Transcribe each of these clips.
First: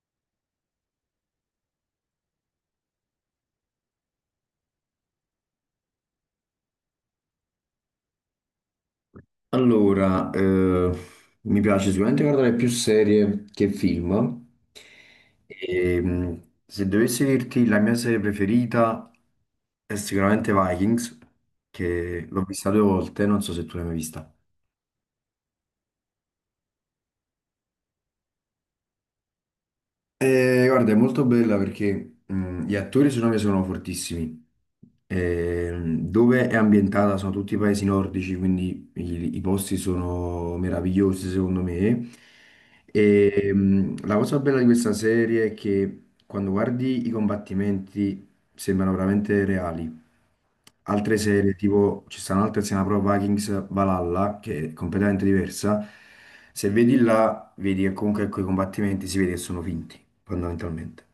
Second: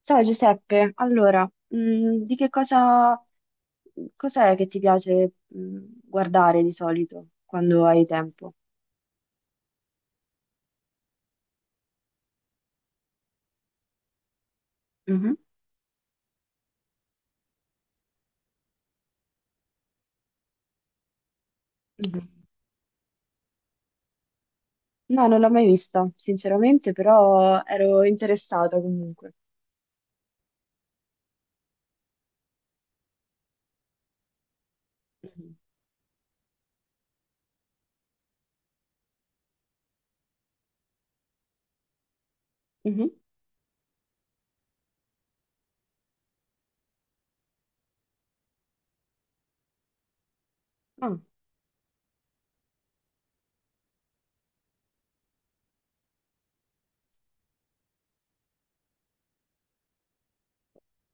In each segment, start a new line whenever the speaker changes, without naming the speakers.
Ciao Giuseppe, allora, mm, di che cosa, cos'è che ti piace, guardare di solito quando hai tempo?
Allora, mi piace sicuramente guardare più serie che film.
Mhm.
E, se dovessi dirti la mia serie preferita è sicuramente Vikings,
Mhm.
che l'ho vista due volte, non so se tu l'hai mai vista.
No, non l'ho mai vista, sinceramente, però ero interessata comunque.
Guarda, è molto bella perché gli attori secondo me sono fortissimi.
Mhm.
Dove è ambientata sono tutti i paesi nordici, quindi i posti sono meravigliosi secondo me.
Mhm.
E, la cosa bella di questa serie è che quando guardi i combattimenti sembrano veramente reali. Altre
Ah,
serie, tipo ci stanno altre, se ne Pro Vikings Valhalla, che è completamente diversa. Se vedi là vedi che comunque quei combattimenti si vede che sono finti, fondamentalmente.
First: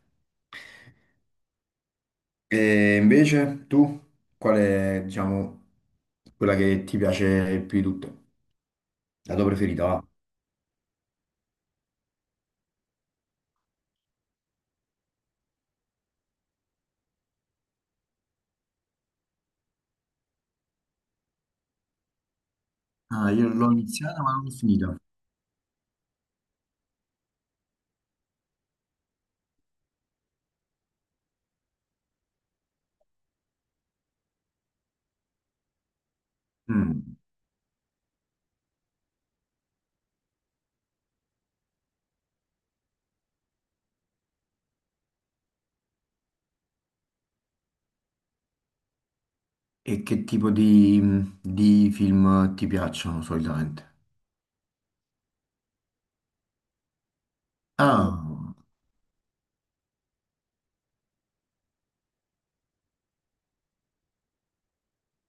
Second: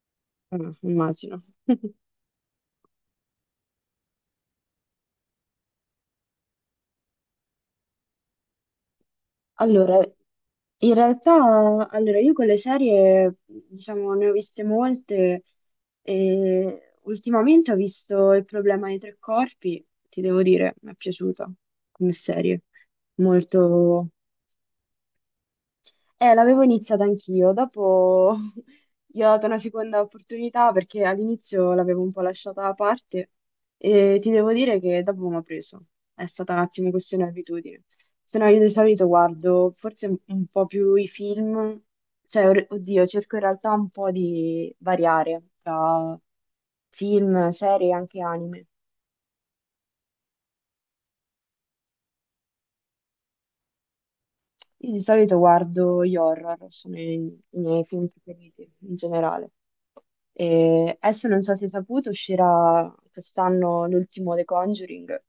ah, immagino.
E invece tu, qual è, diciamo, quella che ti piace più di tutte? La tua preferita,
Allora,
va?
in realtà, allora, io con le serie, diciamo, ne ho viste molte e ultimamente ho visto Il problema dei tre corpi, ti devo dire, mi è piaciuta come serie,
Ah, io l'ho
molto.
iniziata ma non l'ho finita.
L'avevo iniziata anch'io, dopo gli ho dato una seconda opportunità perché all'inizio l'avevo un po' lasciata da parte e ti devo dire che dopo mi ha preso. È stata un attimo
Mm.
questione di abitudine. Se no io di solito guardo forse un po' più i film, cioè oddio, cerco in realtà un po' di variare tra film, serie e anche anime.
E che tipo di film ti piacciono solitamente?
Io di solito guardo gli horror, sono i miei film
Ah,
preferiti in generale. E adesso non so se hai saputo, uscirà quest'anno l'ultimo The Conjuring,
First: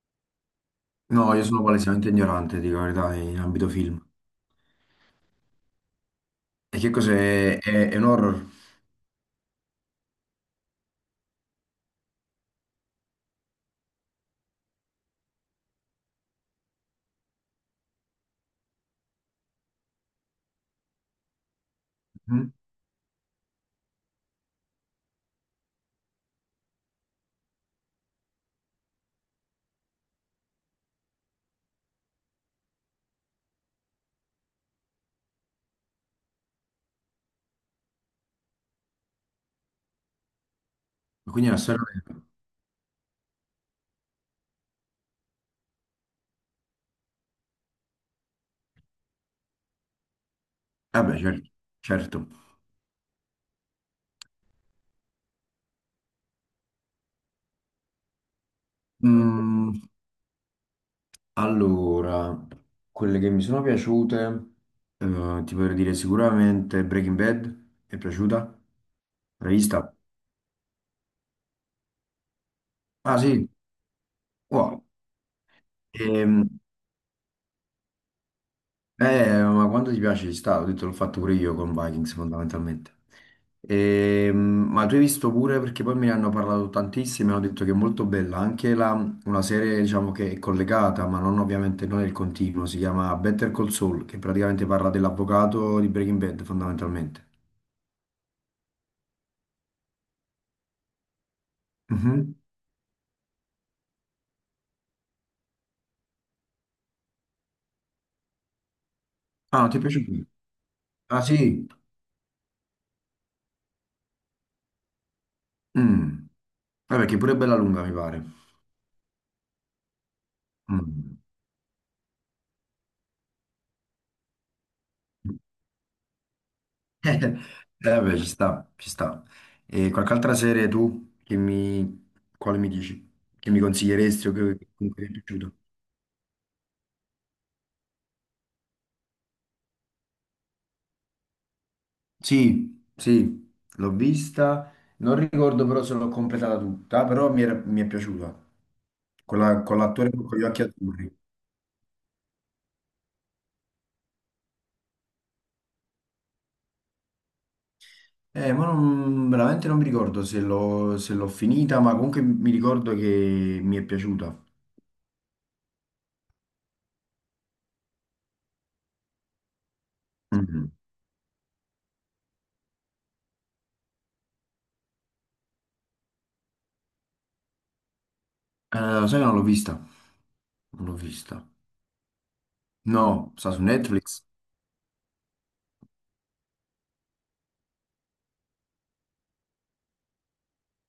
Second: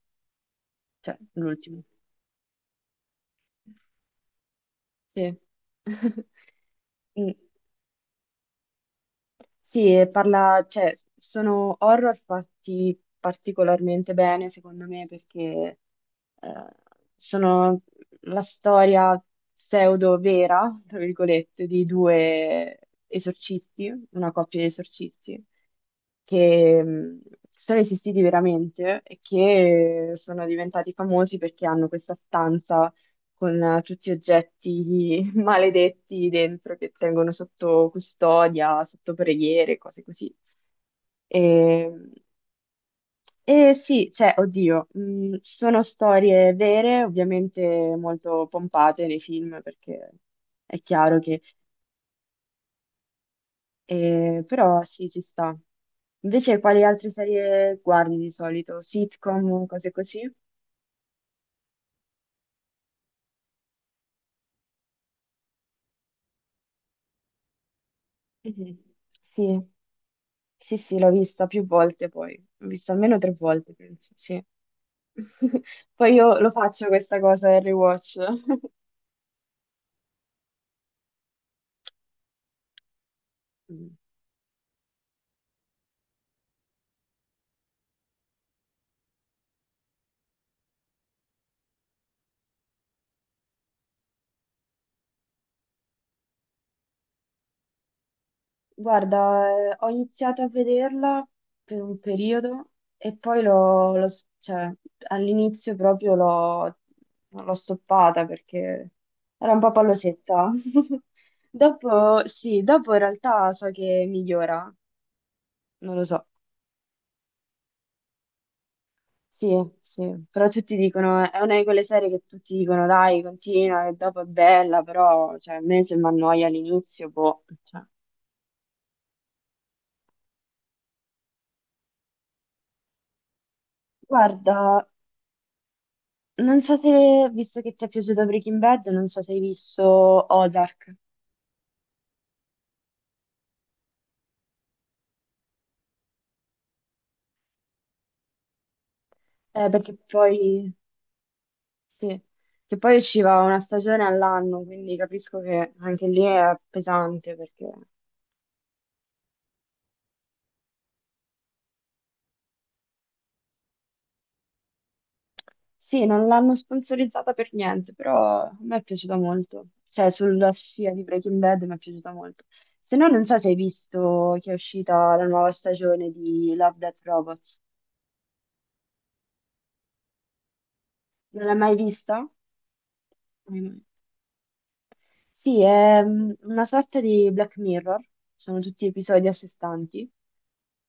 cioè
no, io sono
l'ultimo.
palesemente ignorante, dico la verità, in ambito film.
Sì.
E che
Mm.
cos'è? È un horror?
Sì, e parla, cioè, sono horror fatti particolarmente bene, secondo me, perché eh, sono la storia pseudo-vera, tra virgolette, di
Mm?
due esorcisti, una coppia di esorcisti, che sono esistiti veramente e che sono diventati famosi perché hanno questa stanza con tutti gli oggetti maledetti dentro che tengono sotto custodia, sotto preghiere, cose così.
Quindi è una storia
E,
vera?
e sì, cioè, oddio, sono storie vere, ovviamente molto pompate nei film perché è chiaro
Vabbè,
che.
certo, certo.
Però sì, ci sta. Invece, quali altre serie guardi di solito? Sitcom,
Mm,
cose così?
allora, quelle che mi sono piaciute, ti potrei dire sicuramente Breaking Bad, è piaciuta?
Mhm.
L'hai
Sì,
vista?
sì, sì, l'ho vista più volte poi. L'ho vista almeno
Ah
tre
sì,
volte, penso, sì.
wow.
Poi io
Ehm,
lo faccio questa cosa del rewatch.
ma quando ti piace ci sta, ho detto l'ho fatto pure io con Vikings fondamentalmente. Ehm, ma tu hai visto pure, perché poi me ne hanno parlato tantissimi, hanno detto che è molto bella, una serie diciamo che è collegata, ma non ovviamente non è il continuo, si chiama Better Call Saul, che praticamente parla dell'avvocato di Breaking Bad fondamentalmente.
Guarda, ho iniziato a vederla per un
Mhm.
periodo e poi cioè, all'inizio proprio l'ho stoppata perché era un
Ah, non
po'
ti è piaciuto?
pallosetta.
Ah, sì?
Dopo, sì, dopo in realtà so che migliora, non lo so.
Mm. Vabbè, che pure è bella lunga, mi pare.
Sì, sì, però tutti
Mm.
dicono, è una di quelle serie che tutti dicono, dai, continua, che dopo è bella, però, cioè, a me se mi annoia all'inizio, boh, cioè.
Vabbè, ci sta, ci sta. E qualche altra serie tu quale mi dici? Che mi consiglieresti o
Guarda,
che comunque ti è piaciuto?
Non so se, visto che ti è piaciuto Breaking Bad, non so se hai visto Ozark.
Sì, sì, l'ho vista. Non ricordo però se l'ho completata tutta, però mi è piaciuta. Con la-
Eh,
con
perché
l'attore con gli occhi
poi,
azzurri.
sì, che poi usciva una stagione all'anno, quindi capisco che anche lì è pesante, perché
Ma veramente non mi ricordo se l'ho finita, ma comunque mi ricordo che mi è piaciuta.
sì, non l'hanno sponsorizzata per niente, però a me è piaciuta molto, cioè sulla
Mhm.
scia di Breaking Bad mi è piaciuta molto. Se no, non so se hai visto che è uscita la nuova stagione di Love, Death Robots,
Lo sai, che non l'ho vista. Non l'ho
non
vista.
l'hai mai vista?
No, sta su Netflix.
Sì, è una sorta di Black Mirror, sono tutti episodi a sé stanti,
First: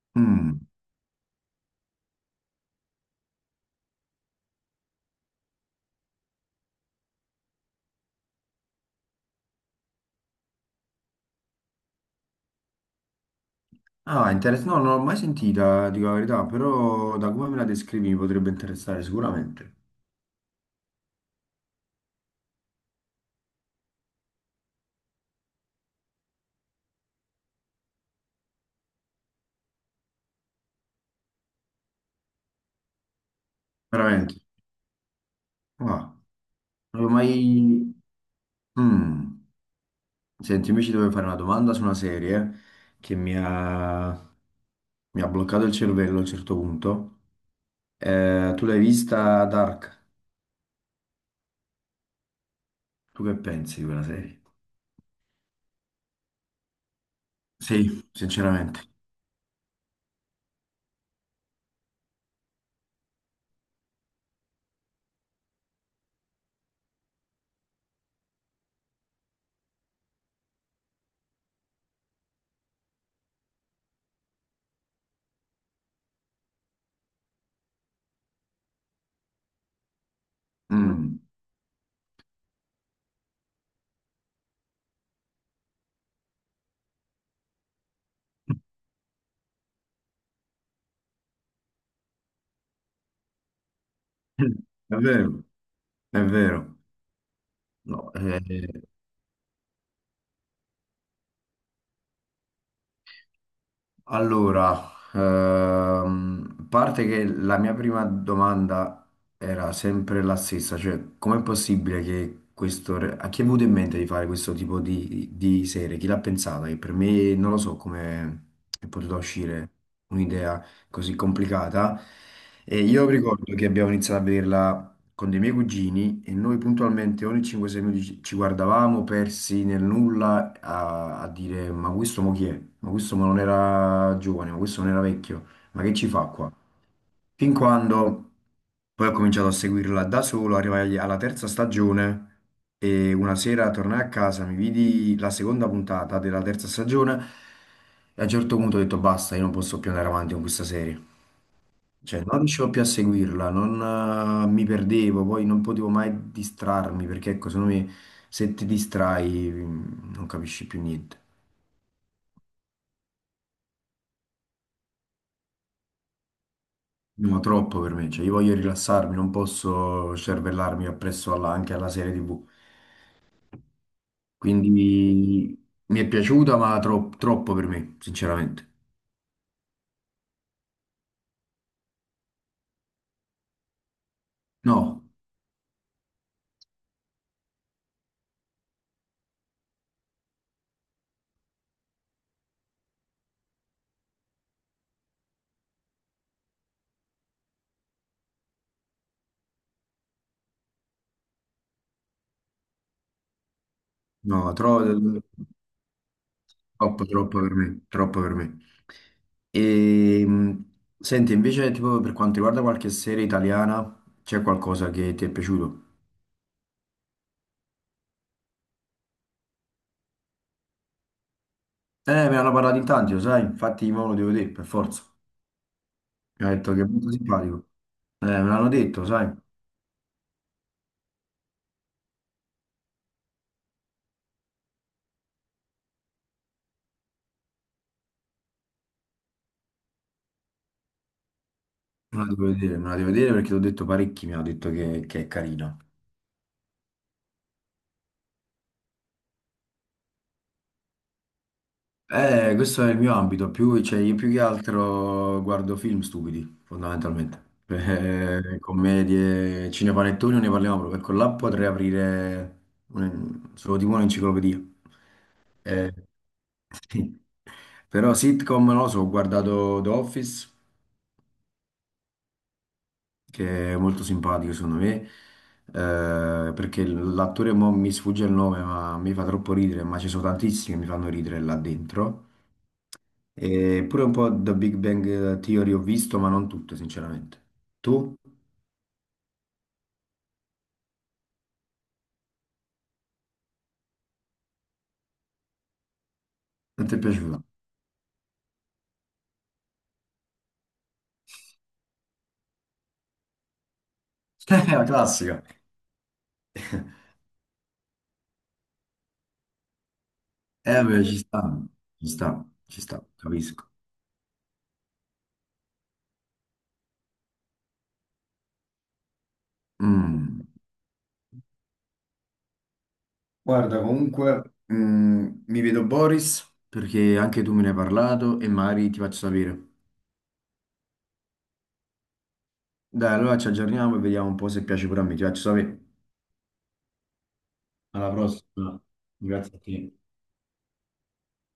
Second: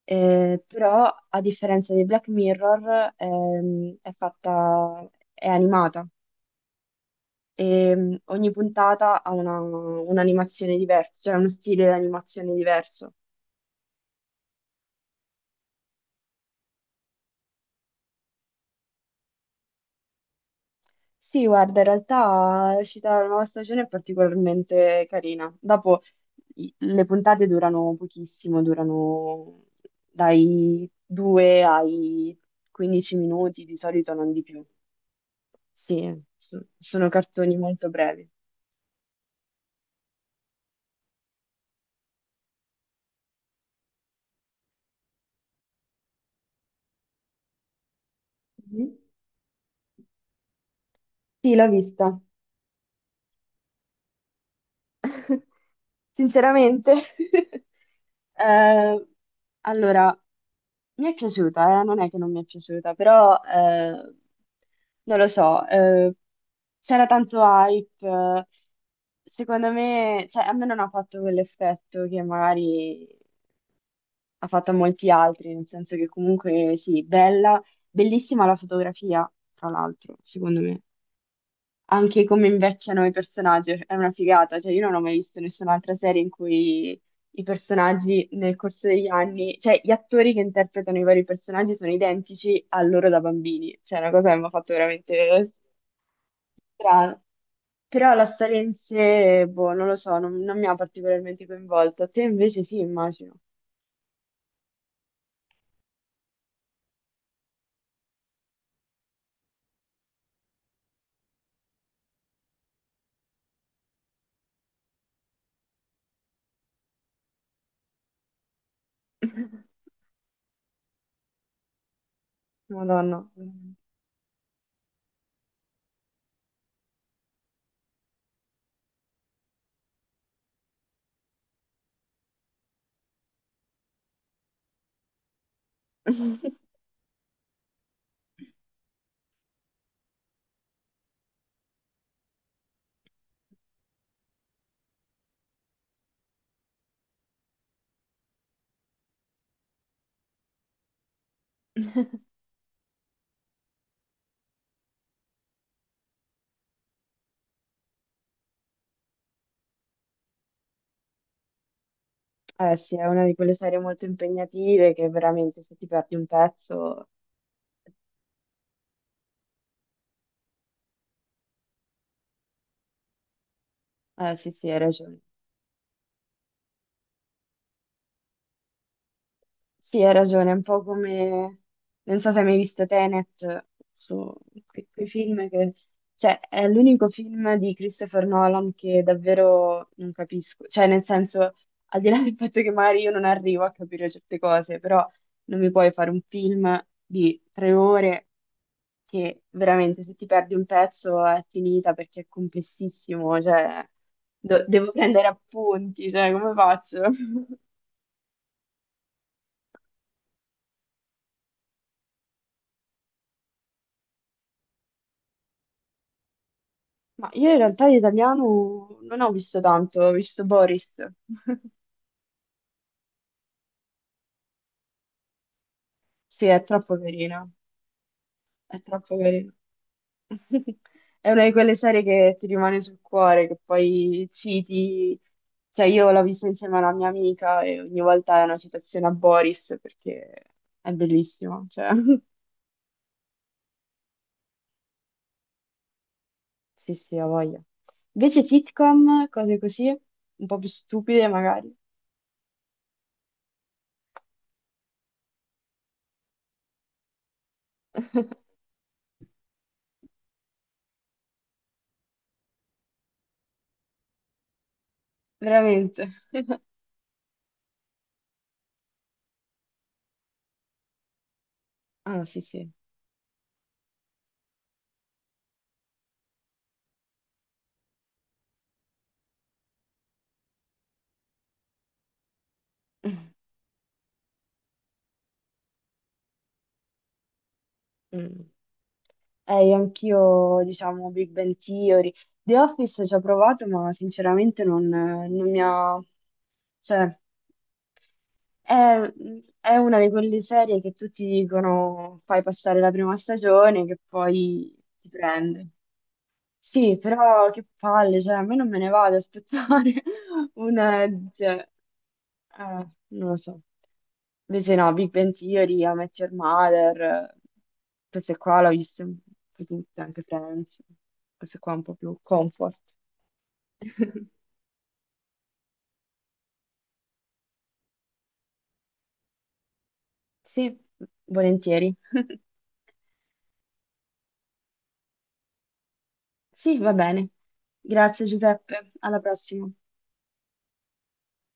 Mm.
però a differenza di Black Mirror è fatta, è animata e ogni puntata ha un'animazione diversa, cioè uno stile di animazione diverso.
Ah, interessante. No, non l'ho mai sentita, dico la verità, però da come me la descrivi mi potrebbe interessare sicuramente.
Sì, guarda, in realtà l'uscita della nuova stagione è particolarmente carina. Dopo le puntate durano pochissimo, durano dai 2 ai 15 minuti, di solito non
Veramente.
di più.
Ah,
Sì,
non
sono
l'ho mai.
cartoni molto brevi.
Mm. Senti, invece dovevo fare una domanda su una serie che mi ha bloccato il cervello a un certo punto. Tu l'hai
Mhm.
vista Dark?
Sì, l'ho vista,
Tu che pensi di quella serie?
sinceramente.
Sì, sinceramente.
Eh, allora, mi è piaciuta. Non è che non mi è piaciuta, però non lo so, c'era tanto hype. Secondo me, cioè, a me non ha fatto quell'effetto che magari ha fatto a molti altri, nel senso che comunque sì, bella, bellissima la fotografia, tra l'altro, secondo me
Mm.
anche come invecchiano i personaggi, è una figata, cioè io non ho mai visto nessun'altra serie in cui i personaggi nel corso degli anni, cioè gli attori che interpretano i vari personaggi sono identici a loro da bambini, cioè è una cosa che mi ha fatto
È
veramente
vero, è vero.
strano.
No,
Però la storia in sé, boh, non lo so, non mi ha particolarmente coinvolto. Te invece sì, immagino.
allora, a parte che la mia prima domanda era sempre la stessa, cioè com'è possibile a chi è venuto in mente di fare questo tipo di, serie? Chi l'ha pensata? Che per me non lo so come è potuta uscire un'idea così complicata. E io
Madonna.
ricordo che abbiamo iniziato a vederla con dei miei cugini e noi puntualmente ogni 5-6 minuti ci guardavamo persi nel nulla a dire ma questo mo chi è? Ma questo mo non era giovane, ma questo non era vecchio, ma che ci fa qua? Fin quando poi ho cominciato a seguirla da solo, arrivai alla terza stagione e una sera tornai a casa, mi vidi la seconda puntata della terza stagione e a un certo punto ho detto basta, io non posso più andare avanti con questa serie. Cioè, non riuscivo più a seguirla, non, mi perdevo, poi non potevo mai distrarmi perché, ecco, secondo me se ti distrai non capisci più niente.
Eh sì, è una di quelle serie molto impegnative che veramente se ti perdi un pezzo.
No, troppo per me, cioè io voglio rilassarmi, non posso cervellarmi appresso anche alla serie TV.
Ah, sì, sì,
Quindi
hai ragione.
mi è piaciuta, ma troppo per me, sinceramente.
Sì, hai ragione, è un po' come. Non so se hai mai visto Tenet, su
No,
quei film che. Cioè, è l'unico film di Christopher Nolan che davvero non capisco. Cioè, nel senso, al di là del fatto che magari io non arrivo a capire certe cose, però non mi puoi fare un film di 3 ore che veramente se ti perdi un pezzo è finita perché è complessissimo, cioè,
no,
devo
troppo.
prendere appunti, cioè, come faccio?
Troppo, troppo per me, troppo per me. E, senti, invece, tipo, per quanto riguarda qualche serie italiana, c'è qualcosa che ti è piaciuto?
Ma io in realtà di italiano non ho visto tanto, ho visto Boris.
Me ne hanno parlato in tanti, lo sai, infatti mo lo devo vedere, per forza.
Sì,
Mi ha
è
detto che è
troppo
molto
carina,
simpatico. Me l'hanno
è
detto,
troppo
sai, me
carina. È una di quelle serie che ti rimane sul cuore, che poi citi. Cioè, io l'ho vista insieme a una mia amica e ogni volta è una citazione a Boris perché è bellissima. Cioè.
la devo vedere, me la devo vedere perché ti ho detto parecchi, mi hanno detto che è carina.
Sì, sì, ho voglia. Invece sitcom, cose così, un po' più stupide magari.
Questo è il mio ambito, più, cioè, io più che altro guardo film stupidi, fondamentalmente. Commedie, cinepanettoni non ne parliamo proprio, perché là potrei aprire solo tipo un'enciclopedia. Eh,
Veramente.
sì. Però sitcom, non lo so, ho guardato The Office,
Ah, sì, sì.
che è molto simpatico secondo me, perché l'attore mo mi sfugge il nome, ma mi fa troppo ridere, ma ci sono tantissimi che mi fanno ridere là dentro. E pure un po' da Big Bang Theory ho visto, ma non tutto, sinceramente. Tu?
Mm. Io anch'io, diciamo, Big Bang Theory. The Office ci ho provato, ma sinceramente non mi ha.
Non ti è
Cioè,
piaciuto?
è, è una di quelle serie che tutti dicono fai passare la prima stagione che poi
La
ti
classica.
prende. Sì, però che palle, cioè a me non me ne va ad aspettare un
Beh, ci sta,
edge,
ci sta, ci sta,
non lo so.
capisco.
Invece no, Big Bang Theory, How I Met Your Mother, queste qua l'ho viste un po' tutte, anche
Mm.
Friends, queste qua un po' più comfort.
Guarda, comunque, mi vedo Boris, perché anche tu me ne hai parlato e magari ti faccio sapere.
Sì, volentieri.
Dai, allora ci aggiorniamo e vediamo un po' se piace pure a me. Ti faccio sapere.
Sì, va bene.
Alla
Grazie
prossima.
Giuseppe, alla
Grazie a
prossima.
te.